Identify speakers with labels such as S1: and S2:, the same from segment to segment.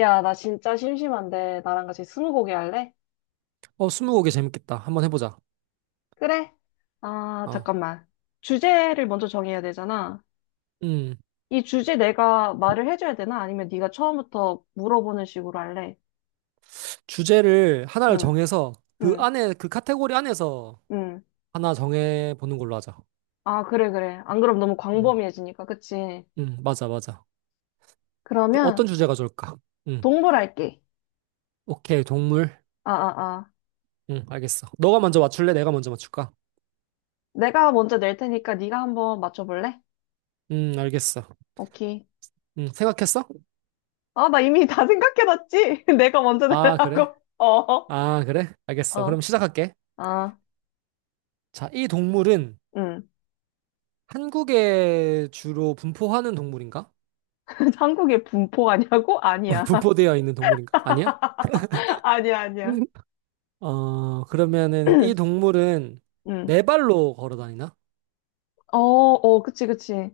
S1: 야, 나 진짜 심심한데 나랑 같이 스무고개 할래?
S2: 어, 스무고개 재밌겠다. 한번 해보자.
S1: 그래? 아,
S2: 어,
S1: 잠깐만. 주제를 먼저 정해야 되잖아.
S2: 음,
S1: 이 주제 내가 말을 해줘야 되나? 아니면 네가 처음부터 물어보는 식으로 할래?
S2: 주제를 하나를
S1: 응,
S2: 정해서 그
S1: 응,
S2: 안에, 그 카테고리 안에서
S1: 응.
S2: 하나 정해보는 걸로 하자.
S1: 아, 그래, 그래. 안 그럼 너무
S2: 음,
S1: 광범위해지니까, 그치?
S2: 맞아, 맞아. 그럼
S1: 그러면
S2: 어떤 주제가 좋을까? 음,
S1: 동물 할게.
S2: 오케이, 동물.
S1: 아, 아, 아.
S2: 알겠어. 너가 먼저 맞출래? 내가 먼저 맞출까?
S1: 내가 먼저 낼 테니까 네가 한번 맞춰볼래?
S2: 알겠어.
S1: 오케이.
S2: 생각했어?
S1: 아, 나 이미 다 생각해놨지? 내가 먼저
S2: 아, 그래?
S1: 내라고. 어,
S2: 아, 그래? 알겠어. 그럼
S1: 어,
S2: 시작할게.
S1: 아,
S2: 자, 이 동물은
S1: 응.
S2: 한국에 주로 분포하는 동물인가?
S1: 한국의 분포가냐고? 아니야.
S2: 분포되어 있는 동물인가? 아니야?
S1: 아니야, 아니야.
S2: 어, 그러면은 이 동물은
S1: 음.
S2: 네 발로 걸어 다니나?
S1: 어, 어, 그치, 그치.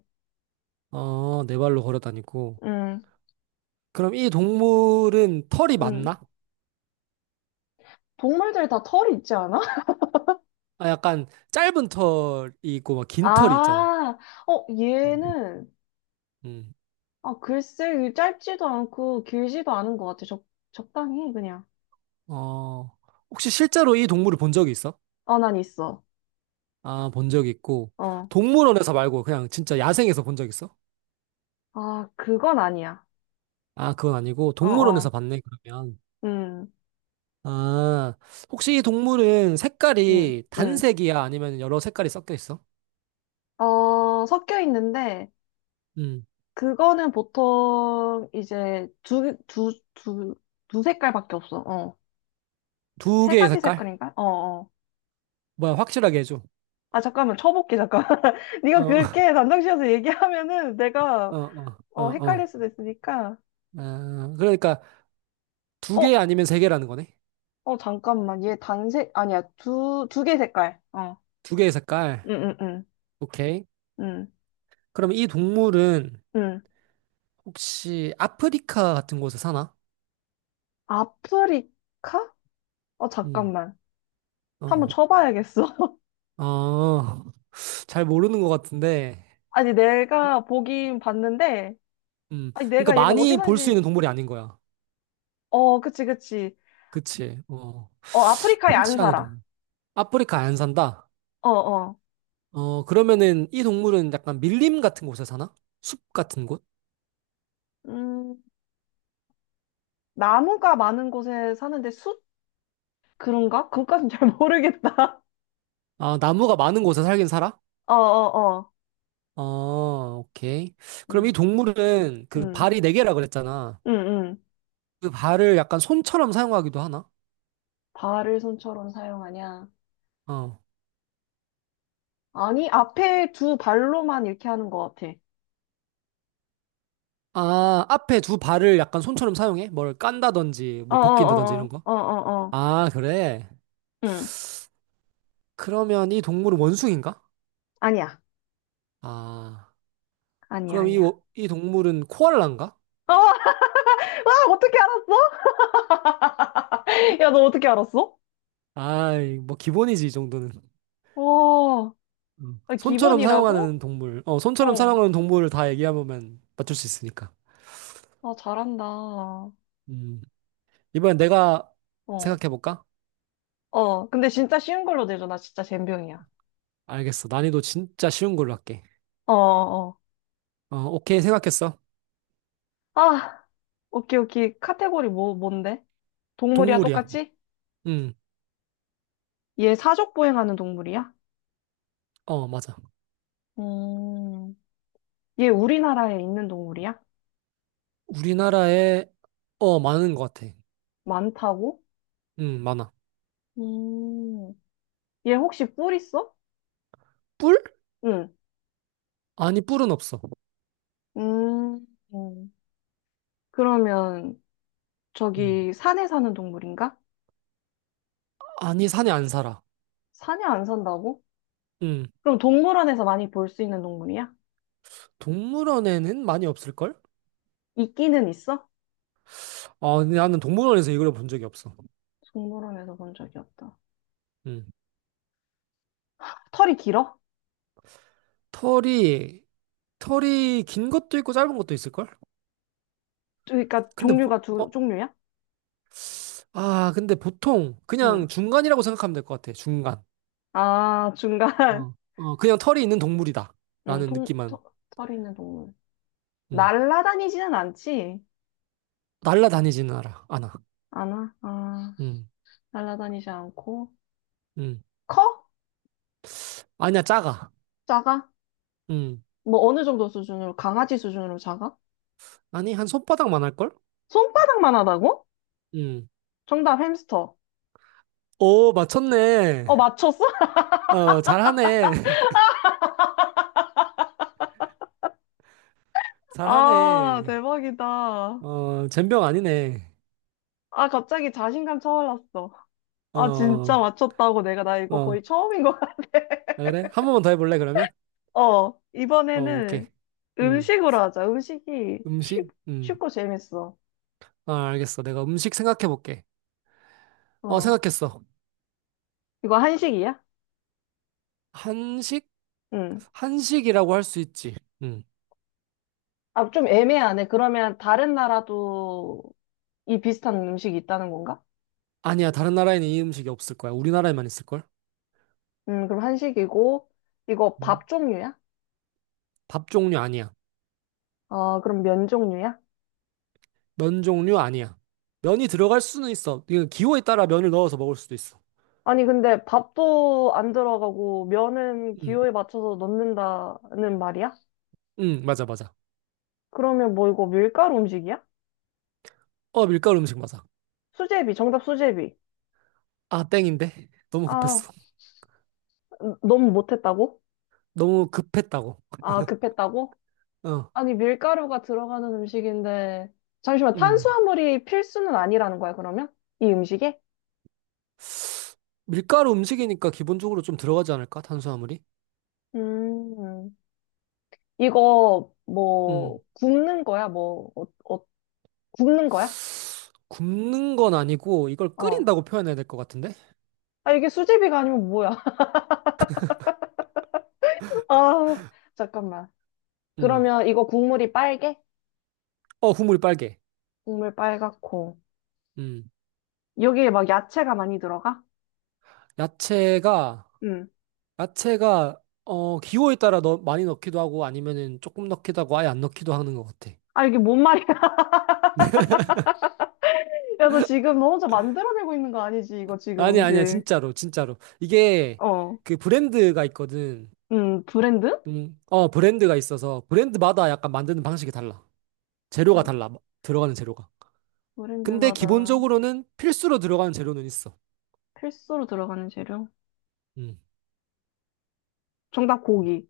S2: 어, 네 발로 걸어 다니고.
S1: 음,
S2: 그럼 이 동물은 털이
S1: 음.
S2: 많나?
S1: 동물들 다 털이 있지 않아?
S2: 아, 약간 짧은 털이 있고 막 긴 털이 있잖아.
S1: 아, 어,
S2: 음.
S1: 얘는,
S2: 음.
S1: 아, 글쎄, 이게 짧지도 않고 길지도 않은 것 같아. 적, 적당히, 그냥.
S2: 어, 혹시 실제로 이 동물을 본 적이 있어?
S1: 어, 난 있어.
S2: 아, 본 적이 있고.
S1: 어.
S2: 동물원에서 말고 그냥 진짜 야생에서 본 적 있어?
S1: 아, 그건 아니야.
S2: 아, 그건 아니고
S1: 어,
S2: 동물원에서
S1: 어.
S2: 봤네, 그러면.
S1: 음,
S2: 아, 혹시 이 동물은
S1: 음,
S2: 색깔이
S1: 음.
S2: 단색이야? 아니면 여러 색깔이 섞여 있어?
S1: 어, 섞여 있는데,
S2: 음.
S1: 그거는 보통 이제 두 색깔밖에 없어. 어.
S2: 두
S1: 세
S2: 개의
S1: 가지
S2: 색깔?
S1: 색깔인가? 어, 어.
S2: 뭐야, 확실하게 해줘.
S1: 아, 잠깐만. 쳐볼게, 잠깐만. 네가
S2: 어,
S1: 그렇게 단정지어서 얘기하면은 내가
S2: 어, 어, 어,
S1: 어, 헷갈릴
S2: 어.
S1: 수도 있으니까.
S2: 아, 그러니까 두 개
S1: 어,
S2: 아니면 세 개라는 거네.
S1: 어, 잠깐만. 얘 단색, 아니야. 두 개 색깔. 어.
S2: 두 개의
S1: 응,
S2: 색깔.
S1: 응, 응.
S2: 오케이.
S1: 응,
S2: 그럼 이 동물은
S1: 응.
S2: 혹시 아프리카 같은 곳에 사나?
S1: 아프리카? 어,
S2: 음,
S1: 잠깐만. 한번
S2: 어,
S1: 쳐봐야겠어.
S2: 어, 어, 잘 모르는 것 같은데.
S1: 아니, 내가 보긴 봤는데, 아니,
S2: 그러니까
S1: 내가 얘가 어디
S2: 많이 볼 수 있는
S1: 사는지,
S2: 동물이 아닌 거야.
S1: 어, 그치, 그치.
S2: 그치. 어,
S1: 어, 아프리카에 안
S2: 흔치 않은
S1: 살아.
S2: 동물. 아프리카 안 산다.
S1: 어, 어.
S2: 어, 그러면은 이 동물은 약간 밀림 같은 곳에 사나? 숲 같은 곳?
S1: 음, 나무가 많은 곳에 사는데 숲? 그런가? 그것까진 잘 모르겠다.
S2: 아, 나무가 많은 곳에 살긴 살아?
S1: 어, 어, 어.
S2: 어 오케이. 그럼 이
S1: 음,
S2: 동물은 그
S1: 음,
S2: 발이 네 개라 그랬잖아.
S1: 음, 음.
S2: 그 발을 약간 손처럼 사용하기도 하나?
S1: 발을 손처럼 사용하냐?
S2: 어.
S1: 아니, 앞에 두 발로만 이렇게 하는 것 같아.
S2: 아, 앞에 두 발을 약간 손처럼 사용해? 뭘 깐다든지,
S1: 어, 어,
S2: 뭐 벗긴다든지 이런
S1: 어,
S2: 거?
S1: 어, 어, 어, 어.
S2: 아, 그래.
S1: 음,
S2: 그러면 이 동물은 원숭인가?
S1: 아니야.
S2: 아,
S1: 아니야,
S2: 그럼 이,
S1: 아니야.
S2: 이 동물은 코알라인가?
S1: 어, 와, 어떻게 알았어? 야, 너 어떻게 알았어?
S2: 아, 뭐 기본이지, 이 정도는.
S1: 와,
S2: 음. 손처럼
S1: 기본이라고?
S2: 사용하는 동물, 어, 손처럼
S1: 어,
S2: 사용하는 동물을 다 얘기해보면 맞출 수 있으니까.
S1: 아, 잘한다.
S2: 음. 이번엔 내가
S1: 어.
S2: 생각해볼까?
S1: 어, 근데 진짜 쉬운 걸로 내줘. 나 진짜 젬병이야.
S2: 알겠어. 난이도 진짜 쉬운 걸로 할게.
S1: 어, 어.
S2: 어, 오케이. 생각했어.
S1: 아, 오케이, 오케이. 카테고리 뭔데? 동물이야,
S2: 동물이야.
S1: 똑같이?
S2: 응.
S1: 얘 사족 보행하는 동물이야?
S2: 어, 맞아.
S1: 음, 얘 우리나라에 있는 동물이야?
S2: 우리나라에, 어, 많은 것 같아.
S1: 많다고?
S2: 응, 많아.
S1: 음, 얘 혹시 뿔 있어?
S2: 뿔?
S1: 응.
S2: 아니, 뿔은 없어.
S1: 음, 음. 그러면
S2: 응.
S1: 저기 산에 사는 동물인가?
S2: 아니, 산에 안 살아.
S1: 산에 안 산다고?
S2: 응.
S1: 그럼 동물원에서 많이 볼 수 있는 동물이야?
S2: 동물원에는 많이 없을걸?
S1: 있기는 있어?
S2: 아, 근데 나는 동물원에서 이걸 본 적이 없어.
S1: 동물원에서 본 적이 없다.
S2: 응.
S1: 털이 길어?
S2: 털이, 털이 긴 것도 있고 짧은 것도 있을걸?
S1: 그러니까
S2: 근데, 보,
S1: 종류가
S2: 어,
S1: 두 종류야?
S2: 아, 근데 보통
S1: 응.
S2: 그냥 중간이라고 생각하면 될 것 같아. 중간.
S1: 아, 중간.
S2: 어, 어, 그냥 털이 있는 동물이다.
S1: 응,
S2: 라는
S1: 통,
S2: 느낌만.
S1: 터, 털이 있는 동물.
S2: 음.
S1: 날라다니지는 않지?
S2: 날라다니지는 않아. 않아.
S1: 않아? 아,
S2: 음.
S1: 날라다니지 않고.
S2: 음.
S1: 커?
S2: 아니야, 작아.
S1: 작아?
S2: 음.
S1: 뭐 어느 정도 수준으로? 강아지 수준으로 작아?
S2: 아니, 한 손바닥만 할걸?
S1: 손바닥만 하다고?
S2: 음.
S1: 정답 햄스터.
S2: 오, 맞췄네.
S1: 어, 맞췄어?
S2: 어, 잘하네.
S1: 아,
S2: 잘하네.
S1: 대박이다.
S2: 어, 젬병 아니네.
S1: 아, 갑자기 자신감 차올랐어.
S2: 어,
S1: 아, 진짜
S2: 어.
S1: 맞췄다고 내가 나 이거
S2: 아,
S1: 거의 처음인 거
S2: 그래? 한 번만 더 해볼래, 그러면?
S1: 어,
S2: 어, 오케이.
S1: 이번에는
S2: 음.
S1: 음식으로 하자. 음식이
S2: 음식?
S1: 쉽,
S2: 음.
S1: 쉽고 재밌어.
S2: 아, 알겠어. 내가 음식 생각해볼게. 어,
S1: 어,
S2: 생각했어.
S1: 이거 한식이야?
S2: 한식?
S1: 응.
S2: 한식이라고 할 수 있지. 음.
S1: 아, 좀 애매하네. 그러면 다른 나라도 이 비슷한 음식이 있다는 건가?
S2: 아니야, 다른 나라에는 이 음식이 없을 거야. 우리나라에만 있을걸?
S1: 그럼 한식이고, 이거
S2: 음.
S1: 밥 종류야?
S2: 밥 종류 아니야.
S1: 아, 그럼 면 종류야?
S2: 면 종류 아니야. 면이 들어갈 수는 있어. 이거 기호에 따라 면을 넣어서 먹을 수도 있어.
S1: 아니, 근데 밥도 안 들어가고, 면은
S2: 응,
S1: 기호에 맞춰서 넣는다는 말이야?
S2: 응, 맞아, 맞아.
S1: 그러면 뭐 이거 밀가루 음식이야?
S2: 어, 밀가루 음식 맞아.
S1: 수제비, 정답 수제비.
S2: 아, 땡인데? 너무
S1: 아,
S2: 급했어.
S1: 너무 못했다고?
S2: 너무 급했다고.
S1: 아, 급했다고?
S2: 어,
S1: 아니, 밀가루가 들어가는 음식인데, 잠시만,
S2: 음.
S1: 탄수화물이 필수는 아니라는 거야, 그러면? 이 음식에?
S2: 밀가루 음식이니까 기본적으로 좀 들어가지 않을까? 탄수화물이?
S1: 음, 이거, 뭐,
S2: 음.
S1: 굽는 거야? 뭐, 어, 어, 굽는 거야?
S2: 굽는 건 아니고 이걸
S1: 어.
S2: 끓인다고 표현해야 될 것 같은데?
S1: 아, 이게 수제비가 아니면 뭐야? 아, 잠깐만.
S2: 음.
S1: 그러면 이거 국물이 빨개?
S2: 어, 국물이 빨개.
S1: 국물 빨갛고.
S2: 음.
S1: 여기에 막 야채가 많이 들어가?
S2: 야채가
S1: 응.
S2: 야채가 어 기호에 따라 넣, 많이 넣기도 하고 아니면은 조금 넣기도 하고 아예 안 넣기도 하는 것 같아.
S1: 아, 이게 뭔 말이야? 야, 너 지금 너 혼자 만들어내고 있는 거 아니지? 이거 지금
S2: 아니 아니야
S1: 음식.
S2: 진짜로 진짜로 이게
S1: 어.
S2: 그 브랜드가 있거든.
S1: 브랜드?
S2: 어 브랜드가 있어서 브랜드마다 약간 만드는 방식이 달라. 재료가
S1: 어,
S2: 달라 들어가는 재료가. 근데
S1: 브랜드마다.
S2: 기본적으로는 필수로 들어가는 재료는 있어.
S1: 필수로 들어가는 재료?
S2: 음.
S1: 정답 고기.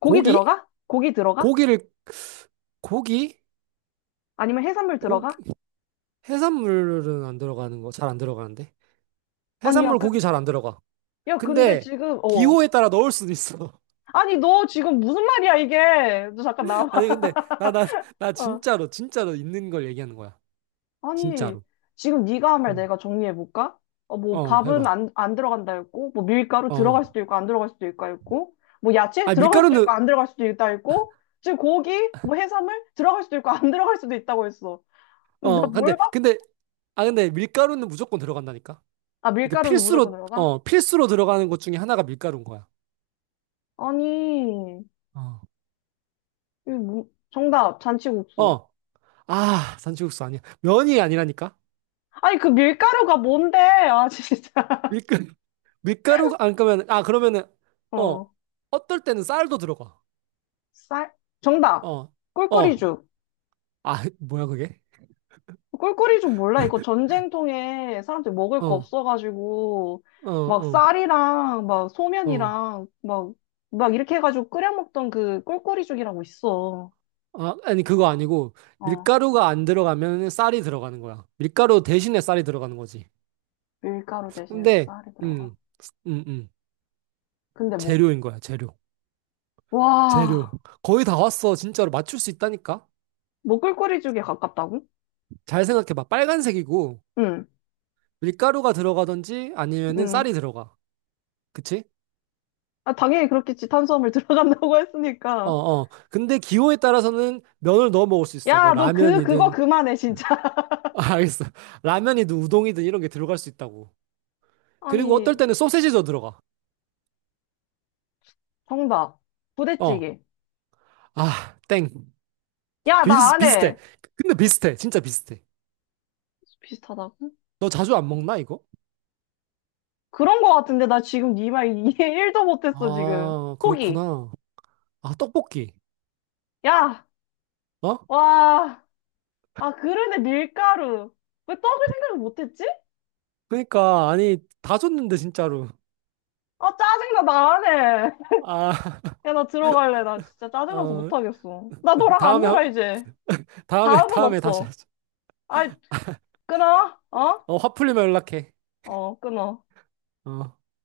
S1: 고기
S2: 고기?
S1: 들어가? 고기 들어가?
S2: 고기를 고기?
S1: 아니면 해산물
S2: 고기
S1: 들어가?
S2: 해산물은 안 들어가는 거 잘 안 들어가는데
S1: 아니, 야,
S2: 해산물 고기
S1: 근,
S2: 잘 안 들어가.
S1: 야, 근데
S2: 근데
S1: 지금, 어.
S2: 기호에 따라 넣을 수도 있어.
S1: 아니, 너 지금 무슨 말이야, 이게? 너 잠깐 나와.
S2: 아니 근데 나
S1: 어.
S2: 진짜로 진짜로 있는 걸 얘기하는 거야.
S1: 아니,
S2: 진짜로.
S1: 지금 네가 한 말
S2: 응.
S1: 내가 정리해볼까? 어, 뭐,
S2: 어, 해봐.
S1: 밥은 안 들어간다 했고, 뭐, 밀가루 들어갈
S2: 어.
S1: 수도 있고, 안 들어갈 수도 있고, 했고, 뭐, 야채
S2: 아
S1: 들어갈 수도
S2: 밀가루는
S1: 있고, 안 들어갈 수도 있다 했고, 지금 고기, 뭐, 해산물 들어갈 수도 있고, 안 들어갈 수도 있다고 했어. 나
S2: 어 근데
S1: 뭘 봐?
S2: 근데 아 근데 밀가루는 무조건 들어간다니까.
S1: 아,
S2: 이거
S1: 밀가루는 무조건
S2: 필수로
S1: 들어가?
S2: 어 필수로 들어가는 것 중에 하나가 밀가루인 거야.
S1: 아니.
S2: 어.
S1: 이거 뭐- 정답, 잔치국수.
S2: 어. 아 잔치국수 아니야. 면이 아니라니까.
S1: 아니, 그 밀가루가 뭔데? 아, 진짜.
S2: 밀가 밀가루 안 그러면 아 그러면은 어
S1: 어.
S2: 어떨 때는 쌀도 들어가.
S1: 쌀? 정답.
S2: 어. 어.
S1: 꿀꿀이죽.
S2: 아 뭐야 그게?
S1: 꿀꿀이죽 몰라. 이거 전쟁통에 사람들이 먹을
S2: 어.
S1: 거
S2: 어.
S1: 없어가지고, 막
S2: 어.
S1: 쌀이랑, 막
S2: 어.
S1: 소면이랑, 막, 막 이렇게 해가지고 끓여 먹던 그 꿀꿀이죽이라고 있어.
S2: 아, 아니 그거 아니고
S1: 어.
S2: 밀가루가 안 들어가면 쌀이 들어가는 거야. 밀가루 대신에 쌀이 들어가는 거지.
S1: 밀가루 대신에
S2: 근데
S1: 쌀이 들어가.
S2: 음, 음, 음.
S1: 근데 뭐.
S2: 재료인 거야, 재료. 재료.
S1: 와.
S2: 거의 다 왔어. 진짜로 맞출 수 있다니까.
S1: 뭐 꿀꿀이죽에 가깝다고?
S2: 잘 생각해 봐. 빨간색이고
S1: 응,
S2: 밀가루가 들어가든지 아니면은
S1: 응.
S2: 쌀이 들어가. 그치?
S1: 아, 당연히 그렇겠지. 탄수화물 들어간다고
S2: 어,
S1: 했으니까.
S2: 어. 근데 기호에 따라서는 면을 넣어 먹을 수 있어. 뭐
S1: 야, 너 그거
S2: 라면이든
S1: 그만해, 진짜.
S2: 아, 알겠어. 라면이든 우동이든 이런 게 들어갈 수 있다고. 그리고
S1: 아니,
S2: 어떨 때는 소세지도 들어가.
S1: 정답.
S2: 어.
S1: 부대찌개.
S2: 아, 땡.
S1: 야, 나 안
S2: 비슷해.
S1: 해.
S2: 근데 비슷해. 진짜 비슷해.
S1: 비슷하다고?
S2: 너 자주 안 먹나, 이거?
S1: 그런 거 같은데, 나 지금 네 말 이해 1도 못했어, 지금.
S2: 아,
S1: 포기.
S2: 그렇구나. 아, 떡볶이.
S1: 야,
S2: 어?
S1: 와. 아, 그러네, 밀가루. 왜 떡을 생각을 못했지?
S2: 그러니까, 아니, 다 줬는데, 진짜로.
S1: 아, 짜증나, 나 안 해.
S2: 아,
S1: 야, 나 들어갈래. 나 진짜 짜증나서
S2: 어,
S1: 못하겠어. 나 너랑 안
S2: 다음에,
S1: 놀아, 이제.
S2: 다음에,
S1: 다음은
S2: 다음에 다시
S1: 없어.
S2: 하자.
S1: 아이, 끊어. 어?
S2: 어, 화 풀리면 연락해.
S1: 어, 끊어.
S2: 어.